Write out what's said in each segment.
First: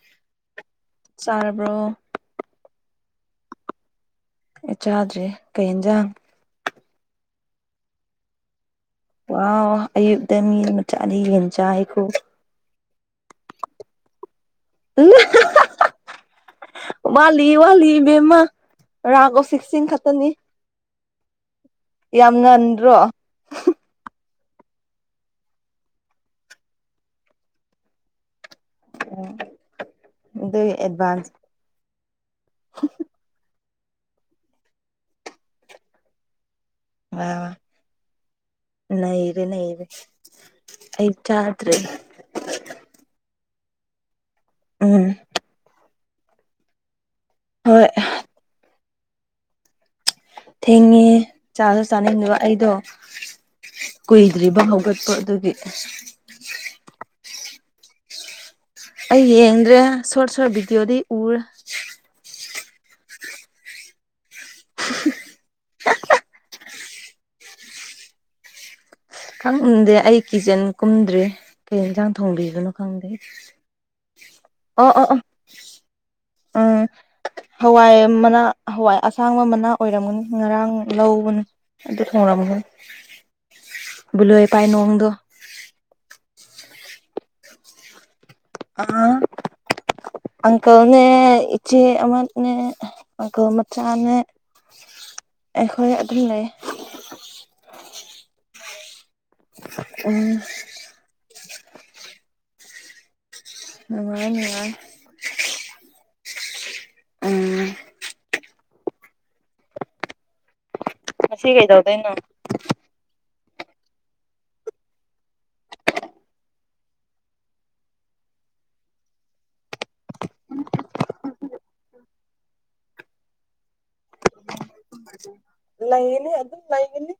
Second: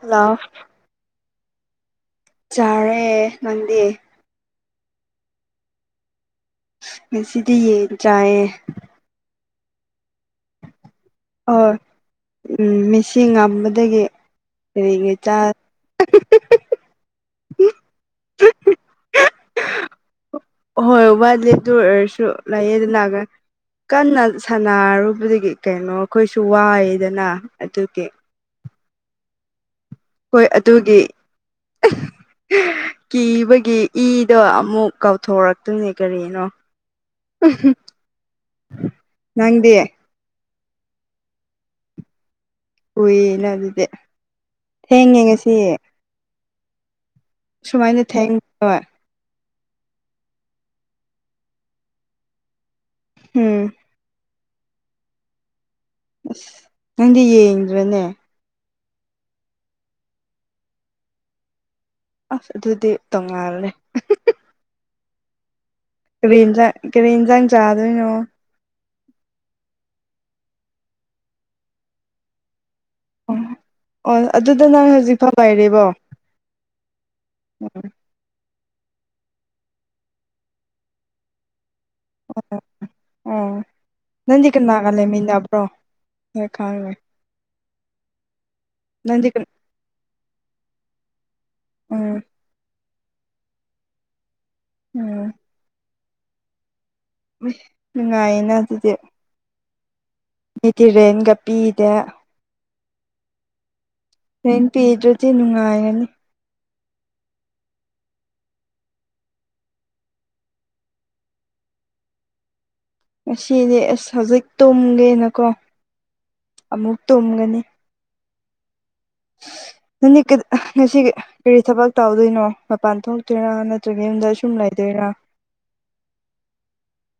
hello ꯆꯥꯔꯕ꯭ꯔꯣ ꯆꯥꯔꯦ ꯉꯟꯗꯦ ꯑꯦ ꯆꯥꯗ꯭ꯔꯦ ꯀꯩ ꯌꯦꯟꯖꯥꯡ ꯉꯁꯤꯗꯤꯤ ꯌꯦ ꯆꯏ ꯋꯥ ꯑꯌꯨꯛꯇꯛꯇ ꯃꯤ ꯃꯆꯥꯅꯤ ꯌꯦꯟ ꯆꯥ ꯍꯥꯏꯈꯣ ꯁꯤ ꯉꯝꯕꯗꯒꯤ ꯀꯔꯤꯉꯩ ꯆ ꯋꯥꯠꯂꯤ ꯋꯥꯠꯂꯤꯕꯦꯝꯃ ꯔꯥꯒ ꯑꯣꯁꯤꯛꯁꯤꯡ ꯈꯛꯇꯅꯤ ꯍꯣꯏ ꯋꯥꯠꯂꯤ ꯑꯗꯨ ꯑꯣꯏꯔꯁꯨ ꯌꯥꯝ ꯂꯩꯌꯦꯗ ꯉꯟꯗ꯭ꯔꯣ ꯂꯥꯛꯑꯒ ꯀꯟꯅ ꯁꯥꯟꯅꯔꯨꯕꯗꯒꯤ ꯀꯩꯅꯣ ꯑꯩꯈꯣꯏꯁꯨ ꯋꯥꯏꯗꯅ ꯑꯗꯨꯒꯤ ꯎꯝ ꯍꯣꯏ ꯑꯗꯨꯒꯤ ꯀꯤꯕꯒꯤ ꯏꯗꯣ ꯑꯃꯨꯛ ꯀꯥꯎꯊꯣꯔꯛꯇꯣꯏꯅꯦ ꯀꯔꯤꯅꯣ ꯋꯥ ꯅ ꯏꯔ ꯅꯪꯗꯤ ꯅꯔ ꯑꯩ ꯆꯥꯗ꯭ꯔꯦ ꯎꯏꯌꯦꯅ ꯑꯗꯨꯗꯤ ꯎꯝ ꯊꯦꯡꯉꯦ ꯉꯁꯤ ꯍꯣꯏ ꯁꯃꯥꯏꯅ ꯊꯦꯡ ꯊꯦꯡꯉꯦ ꯆꯥꯁꯨ ꯆꯥꯅꯤꯡꯗꯕ ꯑꯩꯗꯣ ꯎꯝ ꯂꯩꯗ꯭ꯔꯤꯕ ꯍꯧꯒꯠꯄ ꯑꯗꯨꯒꯤ ꯑꯁ ꯅꯪꯗꯤ ꯌꯦꯡꯗ꯭ꯔꯣꯅꯦ ꯑꯩ ꯌꯦꯡꯗ꯭ꯔꯦ ꯁꯣꯔꯠ ꯁꯣꯔꯠ ꯚꯤꯗꯤꯑꯣꯗꯤ ꯎꯔꯦ ꯑꯁ ꯑꯗꯨꯗꯤ ꯇꯣꯡꯉꯥꯜꯂꯦ [inaudible] ꯀꯔꯤ ꯌꯦꯟꯁꯥꯡ ꯀꯔꯤ ꯌꯦꯟꯁꯥꯡ ꯆꯥꯗꯣꯏꯅꯣ ꯈꯪ ꯎꯟꯗꯦ ꯑꯩ ꯀꯤꯆꯟ ꯀꯨꯝꯗ꯭ꯔꯦ ꯀꯩ ꯌꯦꯟꯁꯥꯡ ꯊꯣꯡꯕꯤꯕꯅꯣ ꯈꯗꯦ ꯑꯣ ꯑꯗꯨꯗ ꯑ ꯅꯪ ꯑ ꯑ ꯍꯧꯖꯤꯛ ꯐꯥꯎ ꯂꯩꯔꯤꯕꯣ ꯎꯝ ꯍꯋꯥꯏ ꯃꯅ ꯍꯋꯥꯏ ꯑꯁꯥꯡꯕ ꯃꯅꯥ ꯑꯣꯏꯔꯝꯒꯅꯤ ꯉꯔꯥꯡ ꯂꯧꯕꯅꯤ ꯑꯗꯨꯗ ꯈꯔꯍ ꯅꯟꯗꯤ ꯀꯅꯥꯒꯥ ꯂꯩꯦꯃꯤꯗꯥꯕ꯭ꯔꯣ ꯍꯣꯏ ꯈꯥꯣꯏ ꯑꯥ ꯅꯅꯤ ꯀ ꯑꯪꯀꯜꯅꯦ ꯏꯆꯦ ꯑꯃꯅꯦ ꯑꯪꯀꯜꯃ ꯆꯥꯅꯦ ꯎꯝ ꯑꯩꯈꯣꯏ ꯑꯗꯨꯝ ꯂꯩ ꯎ ꯅꯨꯡꯉꯥꯏꯌꯦꯅ ꯑꯗꯨꯗꯤ ꯎꯝ ꯇꯤꯔꯦꯟꯒ ꯄꯤꯗꯦ ꯅꯨꯡꯉꯥꯏ ꯍꯩꯅ ꯅꯨꯡꯉꯥꯏ ꯄꯤꯗ꯭ꯔꯗꯤ ꯅꯨꯡꯉꯥꯏꯔꯅꯤ ꯎꯝ ꯁꯤꯒꯩꯗꯥꯎꯗ ꯏꯅ ꯉꯁꯤꯗꯤ ꯑꯁ ꯍꯧꯖꯤꯛ ꯇꯨꯝꯒꯦꯅꯀꯣ ꯑꯃꯨꯛ ꯇꯨꯝꯒꯅꯤ ꯉꯁꯤ ꯀꯔꯤ ꯊꯕꯛ ꯇꯧꯗꯣꯏꯅꯣ ꯃꯄꯥꯟ ꯊꯣꯛꯇꯣꯏꯔꯥ ꯅꯠꯇ ꯌꯨꯝꯗ ꯁꯨꯝ ꯂꯩꯗꯣꯏꯔꯥ ꯂꯩꯒꯅꯤ ꯑꯗꯨꯝ ꯂꯩꯒꯅꯤ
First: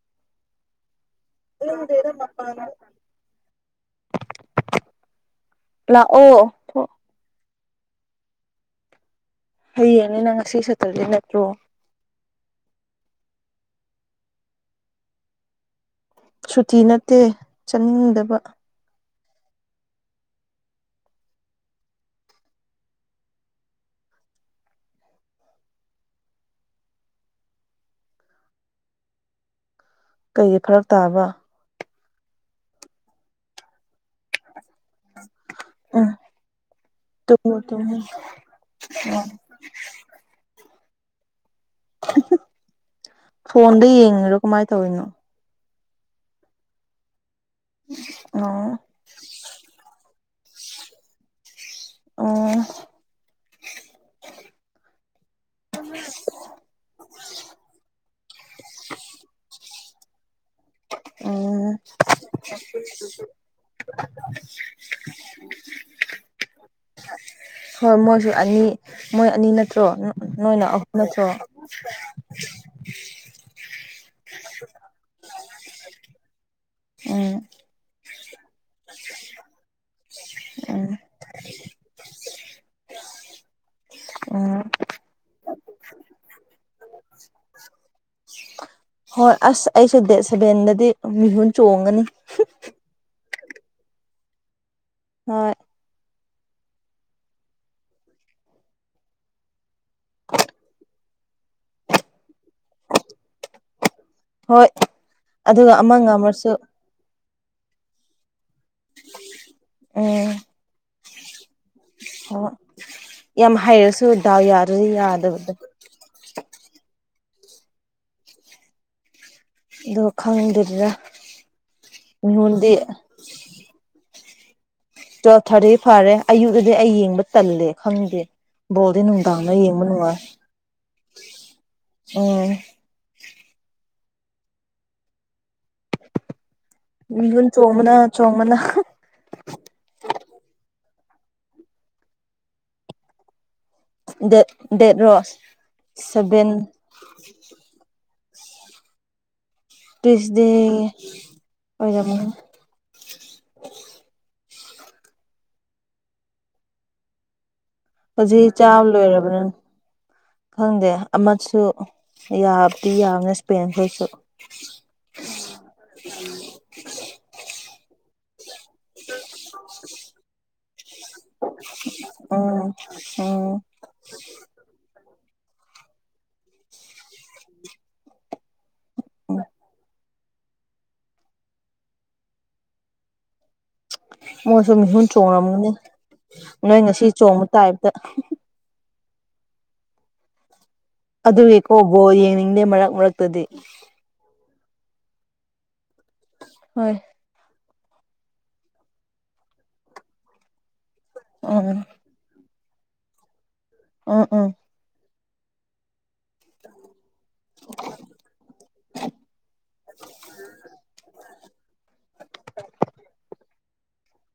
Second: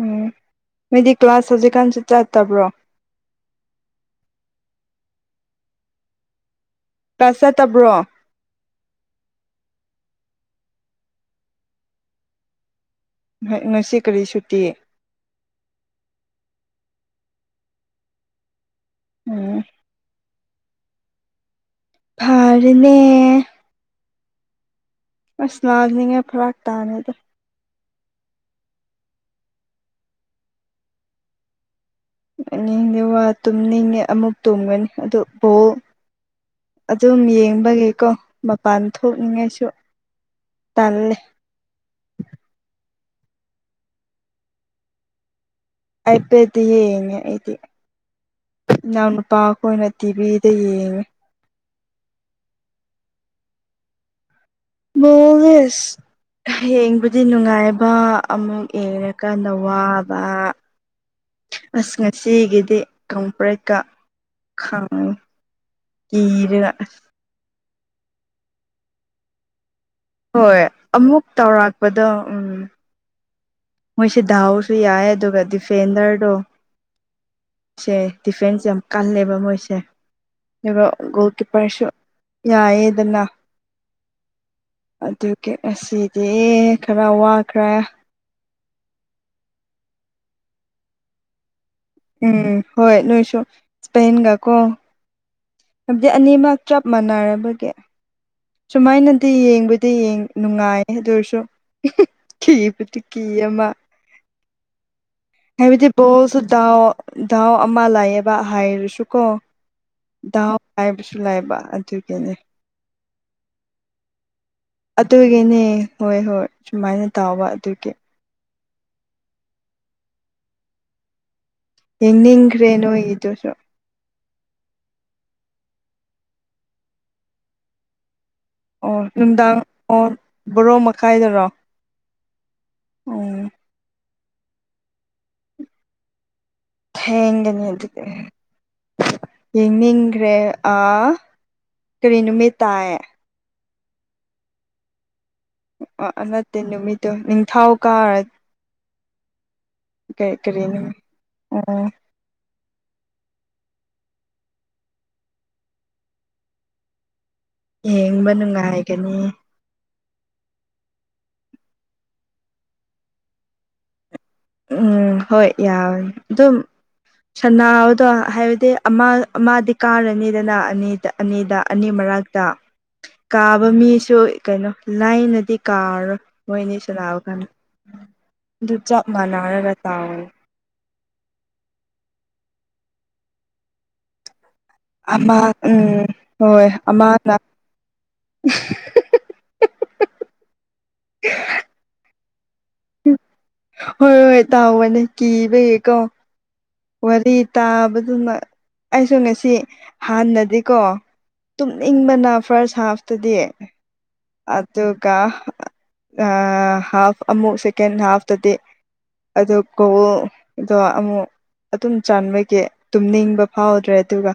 ꯎꯝ ꯃꯤꯗꯤ ꯀ꯭ꯂꯥꯁ ꯍꯧꯖꯤꯛꯀꯥꯟꯁꯨ ꯏꯪꯗꯦꯗ ꯃꯄꯥꯟꯗ ꯆꯠꯇꯕ꯭ꯔꯣ ꯂꯥꯛ ꯑꯣ ꯄ ꯆꯠꯇꯕ꯭ꯔꯣ ꯍꯌꯦꯅꯤ ꯅꯪ ꯉꯁꯤ ꯁꯠꯇ꯭ꯔꯗꯤꯦ ꯅꯠꯇ꯭ꯔꯣ ꯉꯁꯤ ꯀꯔꯤ ꯁꯨꯇꯤ ꯁꯨꯇꯤ ꯅꯠꯇꯦ ꯆꯠꯅꯤꯡꯗꯕ ꯎꯝ ꯐꯥꯔꯅꯦ ꯑ ꯁꯅꯥꯅꯤꯡꯉ ꯐ꯭ꯔꯥꯥꯛ ꯇꯥꯅꯗ ꯀꯩꯒꯤ ꯐꯔꯛ ꯇꯥꯕ ꯑꯒꯤ ꯋꯥ ꯇꯨꯝꯅꯤꯡꯉꯦ ꯑꯃꯨꯛ ꯇꯨꯝꯒꯅꯤ ꯑꯗꯨ ꯕꯣꯜ ꯎꯝ ꯑꯗꯨꯝ ꯇꯨꯝꯃꯣ ꯇꯨꯝꯃꯣ ꯌꯦꯡꯕꯒꯤꯀꯣ ꯃꯄꯥꯟ ꯊꯣꯛꯅꯤꯡꯉꯥꯏꯁꯨ ꯇꯟꯅꯦ ꯐꯣꯟꯗ ꯌꯦꯡꯉꯔꯣ ꯀꯃꯥꯏꯅ ꯇꯧꯔꯤꯅꯣ ꯍꯥꯏꯐꯦꯗꯤ ꯌꯦꯡꯉꯦ ꯑꯩꯗꯤ ꯑꯣ ꯏꯅꯥꯎ ꯅꯨꯄꯥ ꯑꯩꯈꯣꯏꯅ ꯇꯤꯚ ꯇ ꯑꯣ ꯃꯥꯨꯋꯁ ꯌꯦꯡꯕꯨꯗꯤ ꯅꯨꯡꯉꯥꯏꯕ ꯑꯃꯨꯛ ꯌꯦꯡꯉꯀꯥꯟꯗ ꯋꯥꯕ [inaudible] ꯑꯁ ꯉꯁꯤꯒꯤꯗꯤ ꯀꯝꯄ꯭ꯔꯦꯦꯛꯀ ꯈꯥꯡꯉꯤ ꯀꯤꯔꯅ ꯍꯣꯏ ꯃꯣꯏꯁꯨ ꯑꯅꯤ ꯃꯣꯏ ꯑꯅꯤ ꯅꯠꯇ ꯆ꯭ꯔꯣ ꯍꯣꯏ ꯅꯣꯏꯅ ꯑꯍꯨꯝ ꯑꯃꯨꯛ ꯅꯠꯇ꯭ꯔꯣ ꯇꯧꯔꯛꯄꯗꯣ ꯎꯝ ꯃꯣꯏꯁꯦ ꯗꯥꯎꯁꯨ ꯌꯥꯏ ꯑꯗꯨꯒ ꯗꯤꯐꯦꯟꯗꯔꯗꯣ ꯎꯝ ꯁꯦ ꯗꯤꯐꯦꯟꯁ ꯌꯥꯝ ꯀꯜꯂꯦꯕ ꯃꯣꯏꯁꯦ ꯎꯝ ꯣ ꯒꯣꯀꯤꯄꯥꯥꯏꯁ ꯌꯥꯑꯦꯗꯟꯅ ꯎꯝ ꯑꯗꯨ ꯑꯁꯤꯗꯤ ꯈꯔ ꯋꯥꯈ꯭ꯔꯦ ꯍꯣꯏ ꯑꯁ ꯑꯩꯁꯨ ꯗꯦ ꯁꯦꯕꯦꯟꯗꯗꯤ ꯃꯤꯍꯨꯟ ꯆꯣꯡꯒꯅꯤ ꯎꯝ ꯍꯣꯏ ꯂꯣꯏꯁꯨ ꯁꯄꯦꯟꯒ ꯀꯣ ꯍꯣꯏ ꯑꯗꯨꯗꯤ ꯑꯅꯤꯃꯛ ꯆꯞ ꯃꯥꯟꯅꯔꯕꯒꯦ ꯁꯨꯃꯥꯏꯅꯗꯤ ꯌꯦꯡꯕꯨꯗꯤ ꯅꯨꯡꯉꯥꯏ ꯑꯦ ꯇꯔꯁꯣ ꯊꯄ ꯇꯀꯤ ꯃꯥ ꯍꯣꯏ ꯑꯗꯨꯒ ꯍꯃꯤꯗꯤ ꯑꯃ ꯉꯝꯃꯁꯨ ꯣꯁꯨꯗꯥ ꯗꯥꯥꯎ ꯑꯃ ꯂꯥꯛꯑꯕ ꯍꯥꯏꯔꯁꯨꯀꯣ ꯎꯝ ꯗꯥꯎ ꯍꯥꯏꯕꯁꯨ ꯂꯩꯕ ꯑꯗꯨꯒꯤꯅꯤ ꯍꯣꯏ ꯌꯥꯝ ꯍꯥꯏꯩꯔꯁꯨ ꯑꯗꯨꯒꯤꯅꯦ ꯍꯣꯏ ꯍꯣꯏ ꯁꯨꯃꯥꯏꯅ ꯇꯥꯎꯕ ꯑꯗꯨꯒꯤ ꯑꯣ ꯈꯪꯗꯗꯔ ꯌꯦꯡꯅꯤꯡꯈ꯭ꯔꯦ ꯅꯣꯏꯒꯤꯗꯨꯁꯨ ꯇꯨꯋꯦꯜꯞ ꯊꯥꯔꯇꯤ ꯐꯔꯦ ꯑꯌꯨꯛꯇꯗꯤ ꯑꯩ ꯌꯦꯡꯕ ꯇꯜꯂꯦ ꯈꯪꯗꯦ ꯑꯣ ꯣꯜꯗꯅꯅꯨꯡꯗꯥꯅ ꯅꯨꯡꯗꯥꯡ ꯑꯣ ꯌꯦꯃꯅ ꯕꯣꯔꯣ ꯃꯈꯥꯏꯗꯔꯣ ꯎꯝ ꯎꯝ ꯃꯤꯍꯨꯟ ꯊꯦꯡꯒꯅꯤ ꯑꯗꯨ ꯆꯣꯡꯕꯅ ꯑꯗꯨꯗꯤ ꯆꯣꯡꯕꯅ ꯌꯦꯡꯅꯤꯡꯈ꯭ꯔꯦ ꯀꯔꯤ ꯅꯨꯃꯤꯠ ꯇꯥꯏ ꯗꯦ ꯗꯦꯠ ꯔꯣ ꯑ ꯅꯠꯇꯦ ꯅꯨꯃꯤꯠꯇ ꯅꯤꯡ ꯊꯥꯎ ꯀꯥ ꯇꯁꯗꯤ ꯀꯔꯤ ꯅꯨꯃꯤꯠ ꯑꯣ ꯑꯣꯏꯗꯃꯣꯏ ꯌꯦꯡꯕ ꯍꯧꯖꯤ ꯆꯥꯃ ꯅꯨꯡꯉꯥꯏꯒꯅꯤ ꯂꯣꯏꯔꯕ ꯅ ꯈꯪꯗꯦ ꯑꯃꯁꯨ ꯌꯥꯕꯗꯤ ꯌꯥꯕꯅꯦ ꯏꯁꯄꯦꯟꯈꯣꯏꯁꯨ ꯎꯝ ꯍꯣꯏ ꯌꯥꯔ ꯑꯗꯨꯝ ꯁꯅꯥ ꯑꯗꯣ ꯍꯥꯏꯕꯗꯤ ꯑꯃ ꯑꯃꯗꯤꯗꯤ ꯀꯥꯔꯅꯤꯗꯅ ꯑꯅꯤꯗ ꯑꯅꯤꯗ ꯑꯅꯤ ꯃꯔꯛꯇ ꯎꯝ ꯎꯝ ꯀꯥꯕ ꯃꯤꯁꯨ ꯀꯩꯅꯣ ꯂꯥꯏꯅ ꯁꯤꯤ ꯀꯥꯔ ꯃꯣꯏꯅꯤꯁꯨ ꯂꯥꯛꯑ ꯀꯥꯟꯗ ꯑꯗꯨ ꯆꯞ ꯃꯥꯟꯅꯅꯒ ꯇꯥꯎ ꯃꯣꯏꯁꯨ ꯃꯤꯍꯨꯟ ꯑꯃ ꯆꯣꯡꯉꯝꯒꯅꯤ ꯎꯝ ꯍꯣꯏ ꯅꯣꯏ ꯉꯁꯤ ꯑꯃꯅ ꯆꯣꯡꯕ ꯇꯥꯏꯞꯇ ꯑꯗꯨꯒꯤꯀꯣꯕꯣ ꯌꯦꯡꯅꯤꯡꯗꯦ ꯃꯔꯛ ꯃꯔꯛꯇꯗꯤ ꯍꯣꯏ ꯍꯣꯏ ꯇꯥꯎꯕꯅꯦ ꯀꯤꯕꯀꯣ ꯍꯣꯏ ꯋꯥꯔꯤ ꯇꯥꯕꯗꯨꯅ ꯑꯩꯁꯨ ꯉꯁꯤ ꯍꯥꯟꯅꯗꯤꯀꯣ ꯎꯝ ꯇꯨꯝꯅꯤꯡꯕꯅ ꯐꯥꯔꯁ ꯍꯥꯐꯇꯗꯤ ꯎꯝ ꯎꯝ ꯑꯗꯨꯒ ꯑ ꯍꯥꯐ ꯑꯃꯨꯛ ꯁꯦꯀꯦꯟ ꯍꯥꯐꯇꯗꯤ ꯑꯗꯨ ꯀꯣꯜꯗꯣ ꯑꯃꯨꯛ ꯑꯗꯨꯝ ꯆꯕꯒꯤ ꯇꯨꯝꯅꯤꯡꯕ ꯍꯥꯎꯗ꯭ꯔꯦ ꯑꯗꯨꯒ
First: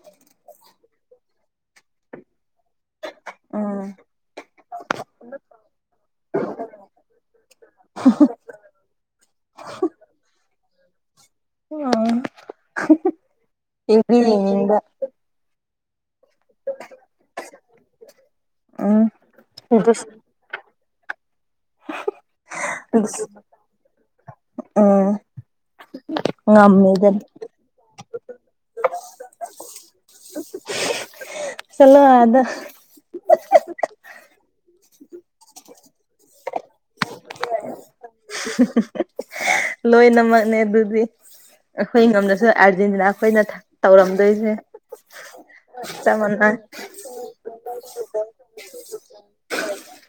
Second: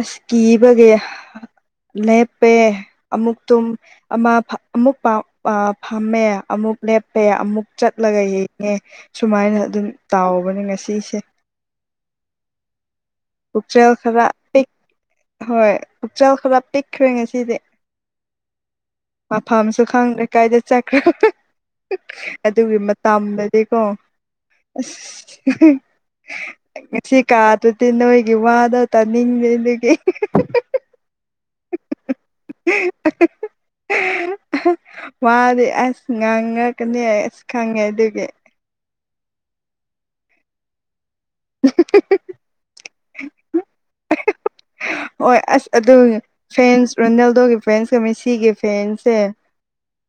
ꯑꯁ ꯀꯤꯕꯒꯤ ꯂꯦꯞ ꯄꯦ ꯑꯃꯨꯛ ꯇꯨꯝ ꯎꯝ ꯑꯃꯨꯛꯥꯎ ꯐꯝꯃꯦ ꯑꯃꯨꯛ ꯂꯦꯞꯄꯦ ꯑꯃꯨꯛ ꯆꯠꯂꯒ ꯌꯦꯡꯉꯦ ꯁꯨꯃꯥꯏꯅ ꯑꯗꯨꯝ ꯇꯥꯎꯕꯅꯦ ꯉꯁꯤꯁꯦ ꯎꯝ ꯎꯈ꯭ꯔꯦꯜ ꯌꯦꯡꯗꯤ ꯈꯔ ꯄ ꯌꯦꯡꯅꯤꯡꯕ ꯍꯣꯏ ꯄꯨꯛꯆꯦꯜ ꯈꯔ ꯄꯤꯛꯈ꯭ꯔꯦ ꯉꯁꯤꯗꯤ ꯎꯝ ꯃꯐꯝꯁꯨ ꯈꯪꯗ꯭ꯔꯦ ꯀꯥꯏꯗ ꯆꯄ ꯑꯗꯨꯒꯤ ꯃꯇꯝꯗꯗꯤꯀꯣ ꯑ ꯎꯝ ꯉꯁꯤ ꯉꯝꯃꯦꯗꯅ ꯀꯥꯗꯨꯗꯤ ꯅꯣꯏꯒꯤ ꯋꯥꯗꯧ ꯇꯥꯅꯤꯡꯗꯦ ꯑꯗꯨꯒꯤ ꯆꯂꯣ ꯑꯗ ꯃꯥꯗꯤ ꯑꯁ ꯉꯥꯡꯉꯛꯀꯅꯤ ꯑꯁ ꯈꯪꯉꯦ ꯑꯗꯨꯒꯤ ꯂꯣꯏꯅꯃꯛꯅꯦ ꯑꯗꯨꯗꯤ ꯑꯩꯈꯣꯏ ꯉꯝꯗꯁꯨ ꯑꯗꯨꯅꯤꯅ ꯑꯩꯈꯣꯏꯅ ꯇꯧꯔꯝꯗꯣꯏꯁꯦ ꯍꯣꯏ ꯑꯁ ꯑꯗꯨ ꯆꯞ ꯃꯥꯟꯅꯩ ꯐꯦꯟꯁ ꯔꯣꯅꯥꯜꯗꯣꯒꯤ ꯐꯦꯟꯁꯀ ꯃꯤꯁꯤꯒꯤ ꯐꯦꯟꯁꯁꯦ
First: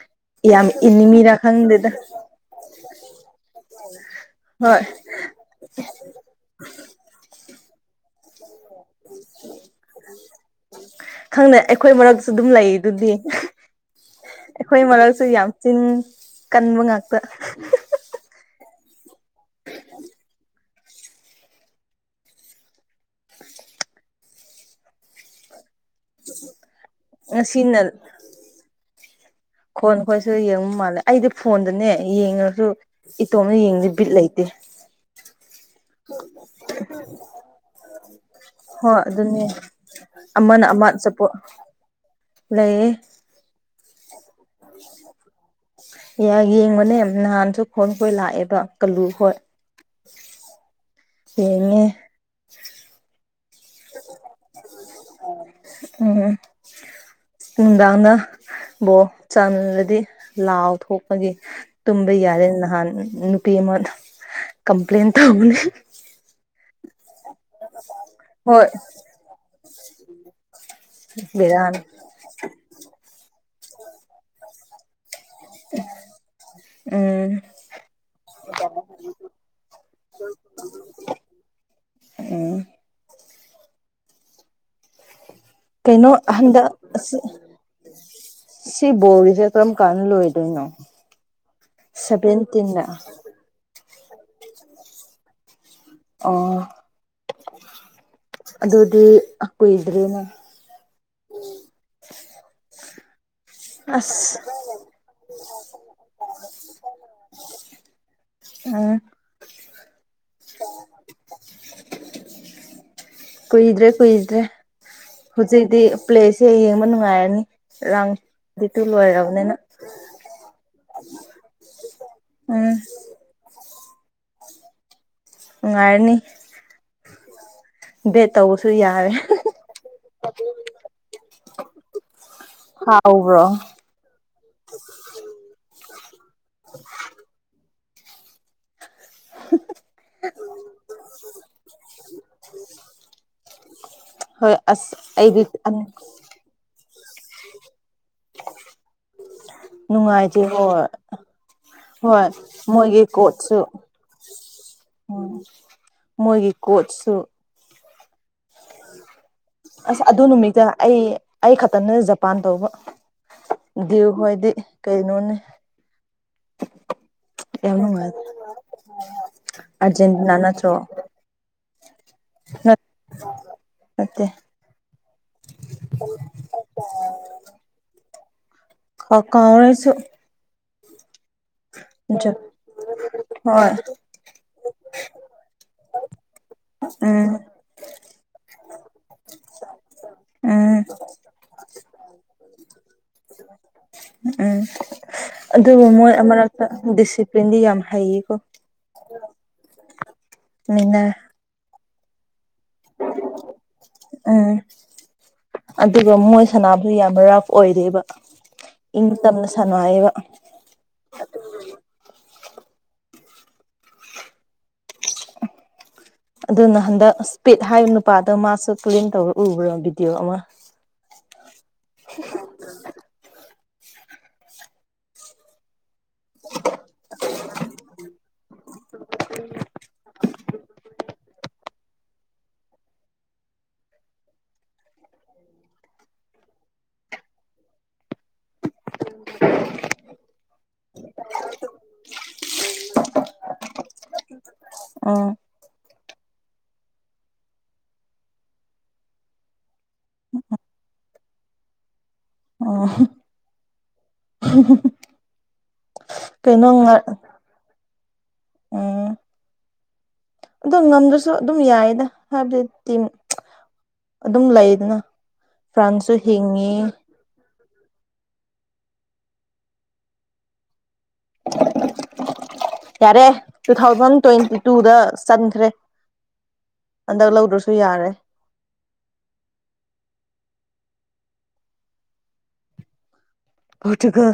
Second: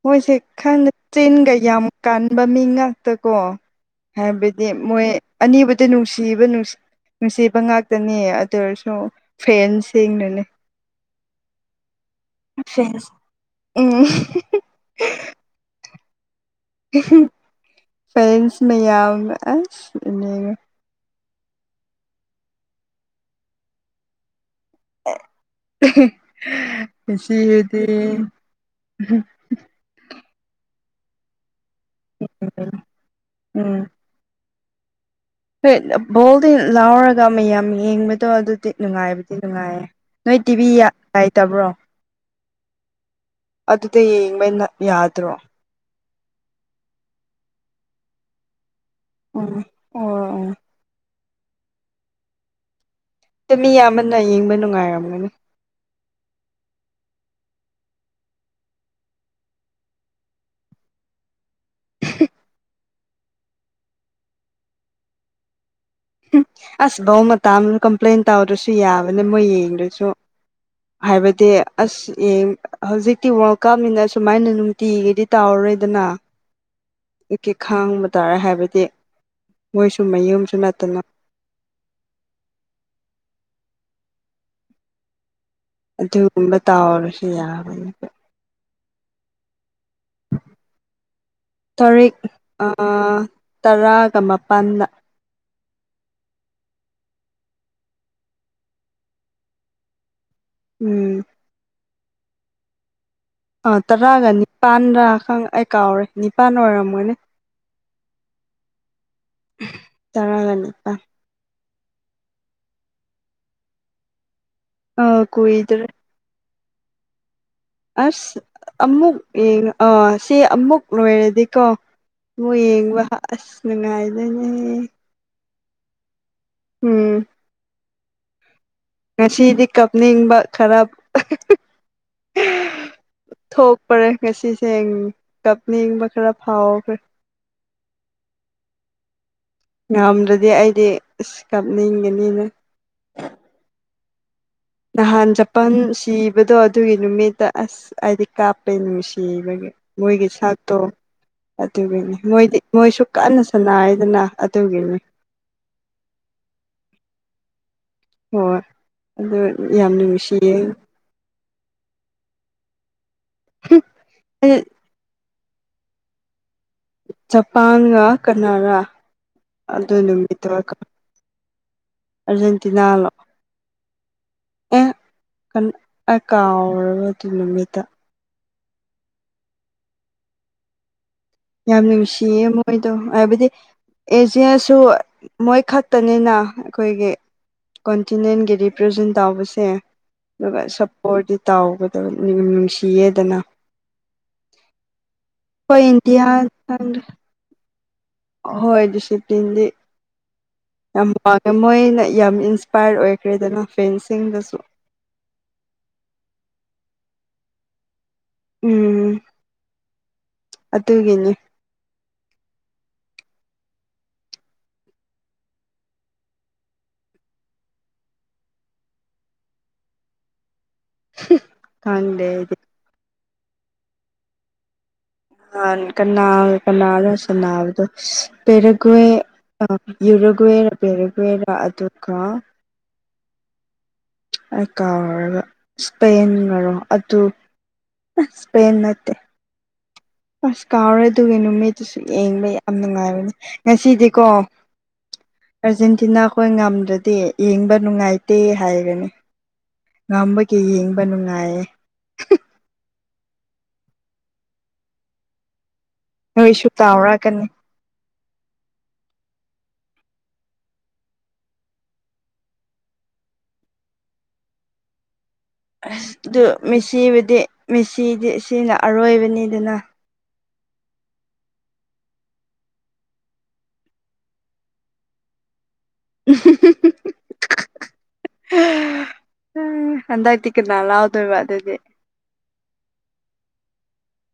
ꯃꯣꯏꯁꯦ ꯌꯥꯝ ꯈꯪꯅ ꯏꯅꯤꯡꯃꯤꯔꯥ ꯆꯤꯟꯒ ꯌꯥꯝ ꯈꯪꯗꯦꯗ ꯀꯟꯕ ꯃꯤ ꯉꯥꯛꯇ ꯀꯣ ꯍꯥꯏꯕꯗꯤ ꯍꯣꯏ ꯃꯣꯏ ꯑꯅꯤꯕꯨꯗ ꯅꯨꯡꯁꯤꯕ ꯅꯨꯡꯁꯤꯕ ꯉꯥꯛꯇꯅꯤ ꯑꯗꯨ ꯑꯣꯏꯁꯨ ꯐ꯭ꯔꯦꯟꯁꯤꯡꯅꯅꯦ ꯈꯪꯅ ꯑꯩꯈꯣꯏ ꯃꯔꯛ ꯁꯨ ꯑꯗꯨꯝ ꯂꯩ ꯐꯦꯟꯁ ꯑꯗꯨꯗꯤ ꯎꯝ ꯑꯩꯈꯣꯏ ꯃꯔꯛꯁꯨ ꯌꯥꯝ ꯆꯤꯟ ꯀꯟꯕ ꯉꯥꯛꯇ ꯐ ꯃ ꯌꯥ ꯉꯁꯤꯅ ꯁꯤꯗꯤ ꯈꯣꯟ ꯈꯣꯏꯁꯨ ꯌꯦꯡꯕ ꯃꯥꯜꯂꯦ ꯑꯩꯗꯤ ꯐꯣꯟ ꯑꯗꯨꯗꯅꯦ ꯌꯦꯡꯉꯁꯨ ꯏꯇꯣꯝꯅ ꯎꯝ ꯌꯦꯡꯗꯤ ꯕꯤꯠ ꯂꯩꯇꯦ ꯍꯣꯏ ꯕꯣꯜꯗꯤ ꯂꯥꯎꯔꯒ ꯃꯌꯥꯝ ꯌꯦꯡꯕ ꯗꯣ ꯑꯗꯨꯗꯤ ꯍꯣꯏ ꯅꯨꯡꯉꯥꯏꯕꯗꯤ ꯑꯗꯨꯅꯦ ꯅꯨꯡꯉꯥꯏꯌꯦ ꯅꯣꯏ ꯑꯃꯅ ꯇꯤꯚꯤ ꯑꯃ ꯑꯆꯥꯄꯣꯠ ꯂꯩꯇꯕ꯭ꯔꯣ ꯂꯩꯌꯦ ꯑ ꯌꯦꯡꯕꯩꯅ ꯌꯥꯗ꯭ꯔꯣ ꯌꯥ ꯌꯦꯡꯕꯅꯦ ꯅꯍꯥꯟꯁꯨ ꯈꯣꯟ ꯈꯣꯏ ꯂꯥꯛꯑꯦꯕ ꯀꯥꯜꯂꯨ ꯍꯣꯏ ꯎꯝ ꯑꯣ ꯁꯤꯉꯦ ꯑꯗꯨ ꯃꯤ ꯌꯥꯝꯕꯟꯅ ꯌꯦꯡꯕ ꯅꯨꯡꯉꯥꯏꯔꯝꯒꯅꯤ ꯎꯗꯥꯅ ꯣ ꯆꯪꯂꯗꯤ ꯂꯥꯎ ꯊꯣꯛꯄꯒꯤ ꯇꯨꯝꯕ ꯌꯥꯔꯦ ꯅꯍꯥꯟ ꯅꯨꯄꯤ ꯀꯝꯄ꯭ꯂꯦꯟ ꯇꯒꯅꯤ ꯑꯁ ꯕꯧ ꯃꯇꯥ ꯑꯃ ꯀꯝꯄ꯭ꯂꯦꯟ ꯍꯣꯏ ꯇꯧꯔꯁꯨ ꯌꯥꯕꯅꯦ ꯃꯣꯏ ꯌꯦꯡꯁꯨ ꯍꯥꯏꯕꯗꯤ ꯕꯦꯔꯥꯅꯤ ꯑꯁ ꯍꯧꯖꯤꯛꯇꯤ ꯋꯥꯔꯜ ꯀꯞꯅꯤꯅ ꯑ ꯁꯨꯃꯥꯏꯅ ꯅꯨꯡꯇꯤꯒꯤꯗꯤ ꯇꯧꯔꯣꯏꯗꯅ ꯎꯝ ꯑꯩꯀꯤ ꯈꯥꯡꯕ ꯇꯥꯔꯦ ꯍꯥꯏꯕꯗꯤ ꯃꯣꯏꯁꯨ ꯃꯌꯨꯝꯁꯨ ꯅꯠꯇꯅ ꯎꯝ ꯀꯩꯅꯣ ꯑꯗꯨꯒꯨꯝꯕ ꯑꯟꯗ ꯇꯥꯎꯔꯁꯨ ꯌꯥꯕꯅꯤ ꯁꯤ ꯣꯜꯔꯤꯁꯦ ꯀꯟꯂꯣꯣꯏꯗꯅ ꯇꯔꯤꯛ ꯇꯔꯥꯒ ꯃꯥꯄꯜꯗ ꯑꯣ ꯑꯗꯨꯗꯤ ꯑ ꯀꯣꯏ ꯏꯗ꯭ꯔꯦꯅꯦ ꯎꯝ [inaudible] ꯑꯥ ꯇꯔꯥꯒ ꯑꯁ ꯅꯤꯄꯥꯥꯟꯗ ꯈ ꯑꯩ ꯀꯥꯎꯔꯦ ꯅꯤꯄꯥꯥꯟ ꯑꯣꯏꯔꯝꯒꯣꯏꯅꯦ ꯑ ꯆꯔꯒꯅꯤꯄꯥ ꯀꯨꯏꯗ꯭ꯔꯦ ꯀꯨꯏꯗ꯭ꯔꯦ ꯑ ꯍꯧꯖꯤꯛꯗꯤ ꯀꯨꯏꯗ꯭ꯔꯦ ꯄ꯭ꯂꯦꯁ ꯁꯤꯦ ꯌꯦꯡꯕ ꯅꯨꯡꯉꯥꯏꯔꯅꯤ ꯔꯥꯎꯟ ꯑꯁ ꯗꯤ ꯇꯨ ꯑꯃꯨꯛ ꯂꯣꯏꯔꯕꯅꯤꯅ ꯌꯦꯡꯉ ꯑꯥ ꯁꯤ ꯑꯃꯨꯛ ꯂꯣꯏꯔꯗꯤꯀꯣ ꯍ ꯎꯝ ꯌꯦꯡꯕ ꯑꯁ ꯅꯨꯡꯉꯥꯏꯗꯅꯦ ꯉꯅꯨꯡꯉꯥꯏꯔꯅꯤ ꯎꯝ ꯦ ꯇ ꯉꯁꯤꯗꯤ ꯀꯞꯅꯤꯡꯕ ꯈꯔ ꯎꯠ ꯍꯥꯎꯕ꯭ꯔꯣ ꯊꯣꯛꯄꯔꯦ ꯉꯁꯤꯁꯦ ꯀꯞꯅꯤꯡꯕ ꯈꯔ ꯐꯥꯎꯈ꯭ꯔꯦ ꯍ ꯉꯝꯗ꯭ꯔꯗꯤ ꯑꯩꯗꯤ ꯑꯁ ꯀꯥꯞꯅꯤꯡꯒꯅꯤꯅ ꯍꯣꯏ ꯑꯁ ꯅꯍꯥꯟ ꯑꯩꯗꯤ ꯖꯄꯥꯟ ꯁꯤꯕꯗꯣ ꯑꯗꯨꯒꯤ ꯅꯨꯃꯤꯠꯇ ꯑꯁ ꯍꯥꯏꯗꯤ ꯀꯥꯞꯄꯩ ꯅꯨꯡꯁꯤ ꯍꯣꯏꯒꯤ ꯅꯨꯡꯉꯥꯏꯇꯦ ꯁꯠꯇꯣ ꯍꯣꯏ ꯑꯗꯨꯒꯤꯅꯤ ꯍꯣꯏ ꯃꯣꯏꯗꯤ ꯃꯣꯏꯁꯨ ꯃꯣꯏꯒꯤ ꯀꯟꯅ ꯀꯣꯠꯁꯨ ꯁꯥꯟꯅ ꯍꯥꯏꯗꯅ ꯑꯗꯨꯒꯤꯅꯤ ꯎꯝ ꯃꯣꯏꯒꯤ ꯀꯣꯆꯁꯨ ꯍꯣꯏ ꯑꯗꯨ ꯌꯥꯝ ꯑꯁ ꯑꯗꯨ ꯅꯨꯡꯁꯤꯌꯦ ꯅꯨꯃꯤꯠꯇ ꯑꯩ ꯑꯩ ꯈꯛꯇꯅꯦ ꯖꯄꯥꯟ ꯇꯧꯕ ꯗꯤꯈꯣꯏꯗꯤ ꯑꯩ ꯀꯩꯅꯣꯅꯦ [inaudible] ꯌꯥꯝ ꯖꯄꯥꯟꯒ ꯅꯨꯡꯉꯥꯏ ꯀꯅꯥꯔꯥ ꯑꯗꯨ ꯑꯥꯔꯖꯦꯟꯇꯤꯅꯥ ꯅꯨꯃꯤꯠꯇ ꯅꯠꯇ꯭ꯔꯣ ꯑꯔꯖꯦꯟꯇꯤꯅꯥ ꯂꯣ ꯅꯠꯇꯦ ꯑꯦ ꯀꯥꯎꯔꯕꯗꯤ ꯅꯨꯃꯤꯠꯇ ꯍ ꯀꯥꯎ꯭ꯔꯦꯁꯨ ꯌꯥꯝ ꯅꯨꯡꯁꯤꯌꯦ ꯃꯣꯏꯗꯣ ꯍꯥꯏꯕꯗꯤ ꯍꯣꯏ ꯑꯦꯖꯦꯁꯨ ꯃꯣꯏ ꯈꯛꯇꯅꯤꯅ ꯑꯩꯈꯣꯏꯒꯤ ꯎꯝ ꯀꯣꯟꯇꯤꯅꯦꯟꯒꯤ ꯔꯤꯄ꯭ꯔꯖꯦꯟ ꯇꯧꯕꯁꯦ ꯑꯗꯨꯒ ꯎꯝ ꯁꯞꯄꯣꯔꯗꯤꯤ ꯇꯥꯎꯒꯗꯕ ꯅꯨꯡꯁꯤꯌꯦꯗꯅ ꯎꯝ ꯍꯣꯏ ꯑꯗꯨꯕꯨ ꯃꯣꯏ ꯏꯟꯗꯤꯌꯥ ꯑꯃꯛꯇ ꯗꯤꯁꯤꯄ꯭ꯂꯤꯟꯗꯤ ꯌꯥꯝ ꯍꯩꯌꯦꯀꯣ ꯍꯣꯏ ꯗꯤꯁꯤꯄ꯭ꯂꯤꯟꯗꯤ ꯃꯤꯅ ꯌꯥꯝ ꯋꯥꯡꯉꯦ ꯃꯣꯏꯅ ꯌꯥꯝ ꯏꯟꯁꯄꯥꯏꯌꯔ ꯑꯣꯏꯈ꯭ꯔꯦꯗꯅ ꯎꯝ ꯐꯦꯟꯁꯤꯡꯗꯁꯨ ꯁꯅꯥꯕꯨ ꯌꯥꯝꯅ ꯔꯐ ꯑꯣꯏꯔꯦꯕ ꯏꯪ ꯎꯝ ꯇꯝꯅ ꯁꯅꯉꯑꯕ ꯑꯗꯨꯒꯤꯅꯤ [inaudible] ꯑꯗꯨꯅ ꯍꯟꯗꯛ ꯏꯁꯄꯤꯠ ꯍꯥꯏꯕ ꯅꯨꯄꯥꯗꯣ ꯃꯥꯁꯨ ꯀ꯭ꯂꯤꯟ ꯇꯧꯔ ꯎꯕ꯭ꯔꯣ ꯚꯤꯗꯤꯑꯣ ꯑꯃ ꯊꯗꯦꯗꯤ ꯑ ꯀꯅꯥ ꯀꯅꯥꯜꯣ ꯁꯅꯥꯕꯗ ꯄꯔꯒꯋꯦ ꯑ ꯌꯨꯔꯒꯋꯦꯔ ꯄꯦꯔꯒꯋꯦꯔ ꯑꯗꯨꯒ ꯀꯥ ꯑꯣꯏꯔꯒ ꯏꯁꯄꯦꯟ ꯉꯔꯣ ꯑꯗꯨ ꯁꯄꯦꯟ ꯃꯠꯇꯦ ꯑꯁ ꯀꯥꯎꯔꯦ ꯑꯗꯨꯒꯒꯤ ꯅꯨꯃꯤꯠꯇꯨꯁꯨ ꯌꯦꯡꯕ ꯌꯥꯝ ꯅꯨꯡꯉꯥꯏꯕꯅꯦ ꯉꯁꯤꯗꯤꯀꯣ ꯎꯝ ꯑꯔꯖꯦꯟꯇꯤꯅꯥꯈꯣꯏ ꯉꯝ ꯑꯗꯨꯗꯤ ꯌꯦꯡꯕ ꯅꯨꯡꯉꯥꯏꯇꯦ ꯍꯥꯏꯒꯅꯤ ꯉꯝꯕꯒꯤ ꯌꯦꯡꯕ ꯅꯨꯡꯉꯥꯏ ꯍꯥꯏ ꯑ ꯅꯣꯏꯁꯨ ꯇꯥꯎꯔꯛꯀꯅꯤ ꯑ ꯑꯗꯣ ꯉꯝꯗ꯭ꯔꯁꯨ ꯑꯗꯨꯝ ꯌꯥꯏꯌꯦꯗ ꯍꯥꯏꯕꯗꯤ ꯇꯤ ꯑꯗꯨꯝ ꯂꯩꯗꯅ ꯑ ꯐ꯭ꯔꯥꯟꯁꯁꯨ ꯍꯤꯡꯉꯤ ꯃꯦꯁꯤꯕꯨꯗꯤꯦꯁꯤꯗꯤ ꯁꯤꯅ ꯑꯔꯣꯏꯕꯅꯤ ꯑꯗꯨꯅ ꯌꯥꯔꯦ ꯇꯨ ꯊꯥꯎꯖꯟ ꯇ꯭ꯋꯦꯟꯇꯤ ꯇꯨꯗ ꯆꯟꯈ꯭ꯔꯦ ꯍꯟꯗꯛ ꯂꯧꯗ꯭ꯔꯁꯨ ꯌꯥꯔꯦ ꯍꯟꯗꯛꯇꯤ ꯀꯅꯥ ꯂꯥꯛꯑꯣ ꯇꯕꯥꯗꯗꯤꯦ ꯍꯧꯇꯒ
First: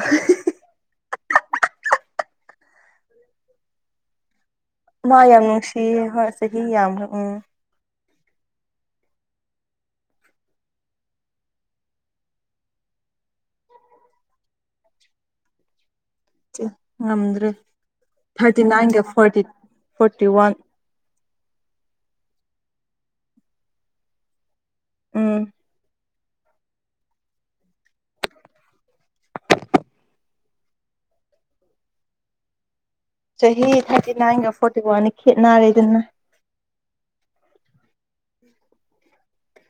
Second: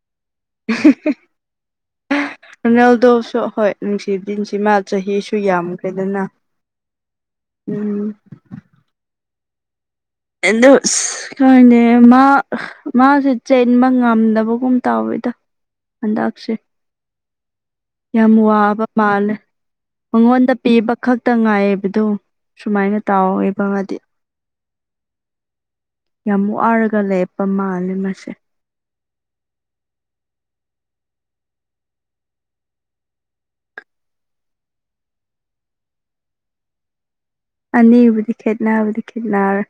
ꯅꯦꯜꯗ ꯁ ꯍꯣꯏ ꯅꯨꯡꯁꯤꯁꯨ ꯁꯤꯃꯥ ꯃꯥ ꯆꯍꯤꯁꯨ ꯌꯥꯝ ꯅꯨꯡꯁꯤꯌꯦ ꯌꯥꯝꯈ꯭ꯔꯦꯗꯅ ꯍꯣꯏ ꯆꯍꯤ ꯌꯥꯝꯈ꯭ꯔꯦ ꯎꯝ ꯎꯝ ꯑꯗꯣ ꯀꯅꯦ ꯃꯥ ꯃꯥꯁꯦ ꯆꯦꯟꯕ ꯉꯝꯗꯕꯒꯨꯝ ꯇꯧꯋꯦ ꯗ ꯅꯗ꯭ꯔꯦ ꯌꯥꯝ ꯊꯔꯇꯤ ꯋꯥꯕ ꯅꯦ ꯃꯥꯜꯂꯦ ꯐꯔꯇꯤ ꯃꯉꯣꯟꯗ ꯄꯤꯕ ꯈꯛꯇ ꯉꯥꯏꯕꯗꯣ ꯁꯨꯃꯥꯏꯅ ꯇꯥꯎꯦꯕꯒꯗꯤ ꯎꯝ ꯌꯥꯝ ꯋꯥꯔꯒ ꯂꯔꯞꯄ ꯃꯥꯜꯂꯦ ꯃꯥꯁꯦ ꯆꯍꯤ ꯊꯥꯔꯇꯤ ꯅꯥꯏꯟꯒ ꯐꯣꯔꯇꯤ ꯋꯥꯟꯅꯤ ꯈꯦꯠꯅꯔꯦꯗꯅ ꯑꯅꯤꯕꯨꯗꯤ ꯈꯦꯠꯅꯕꯕꯨꯗꯤ ꯈꯦꯠꯅꯔꯦ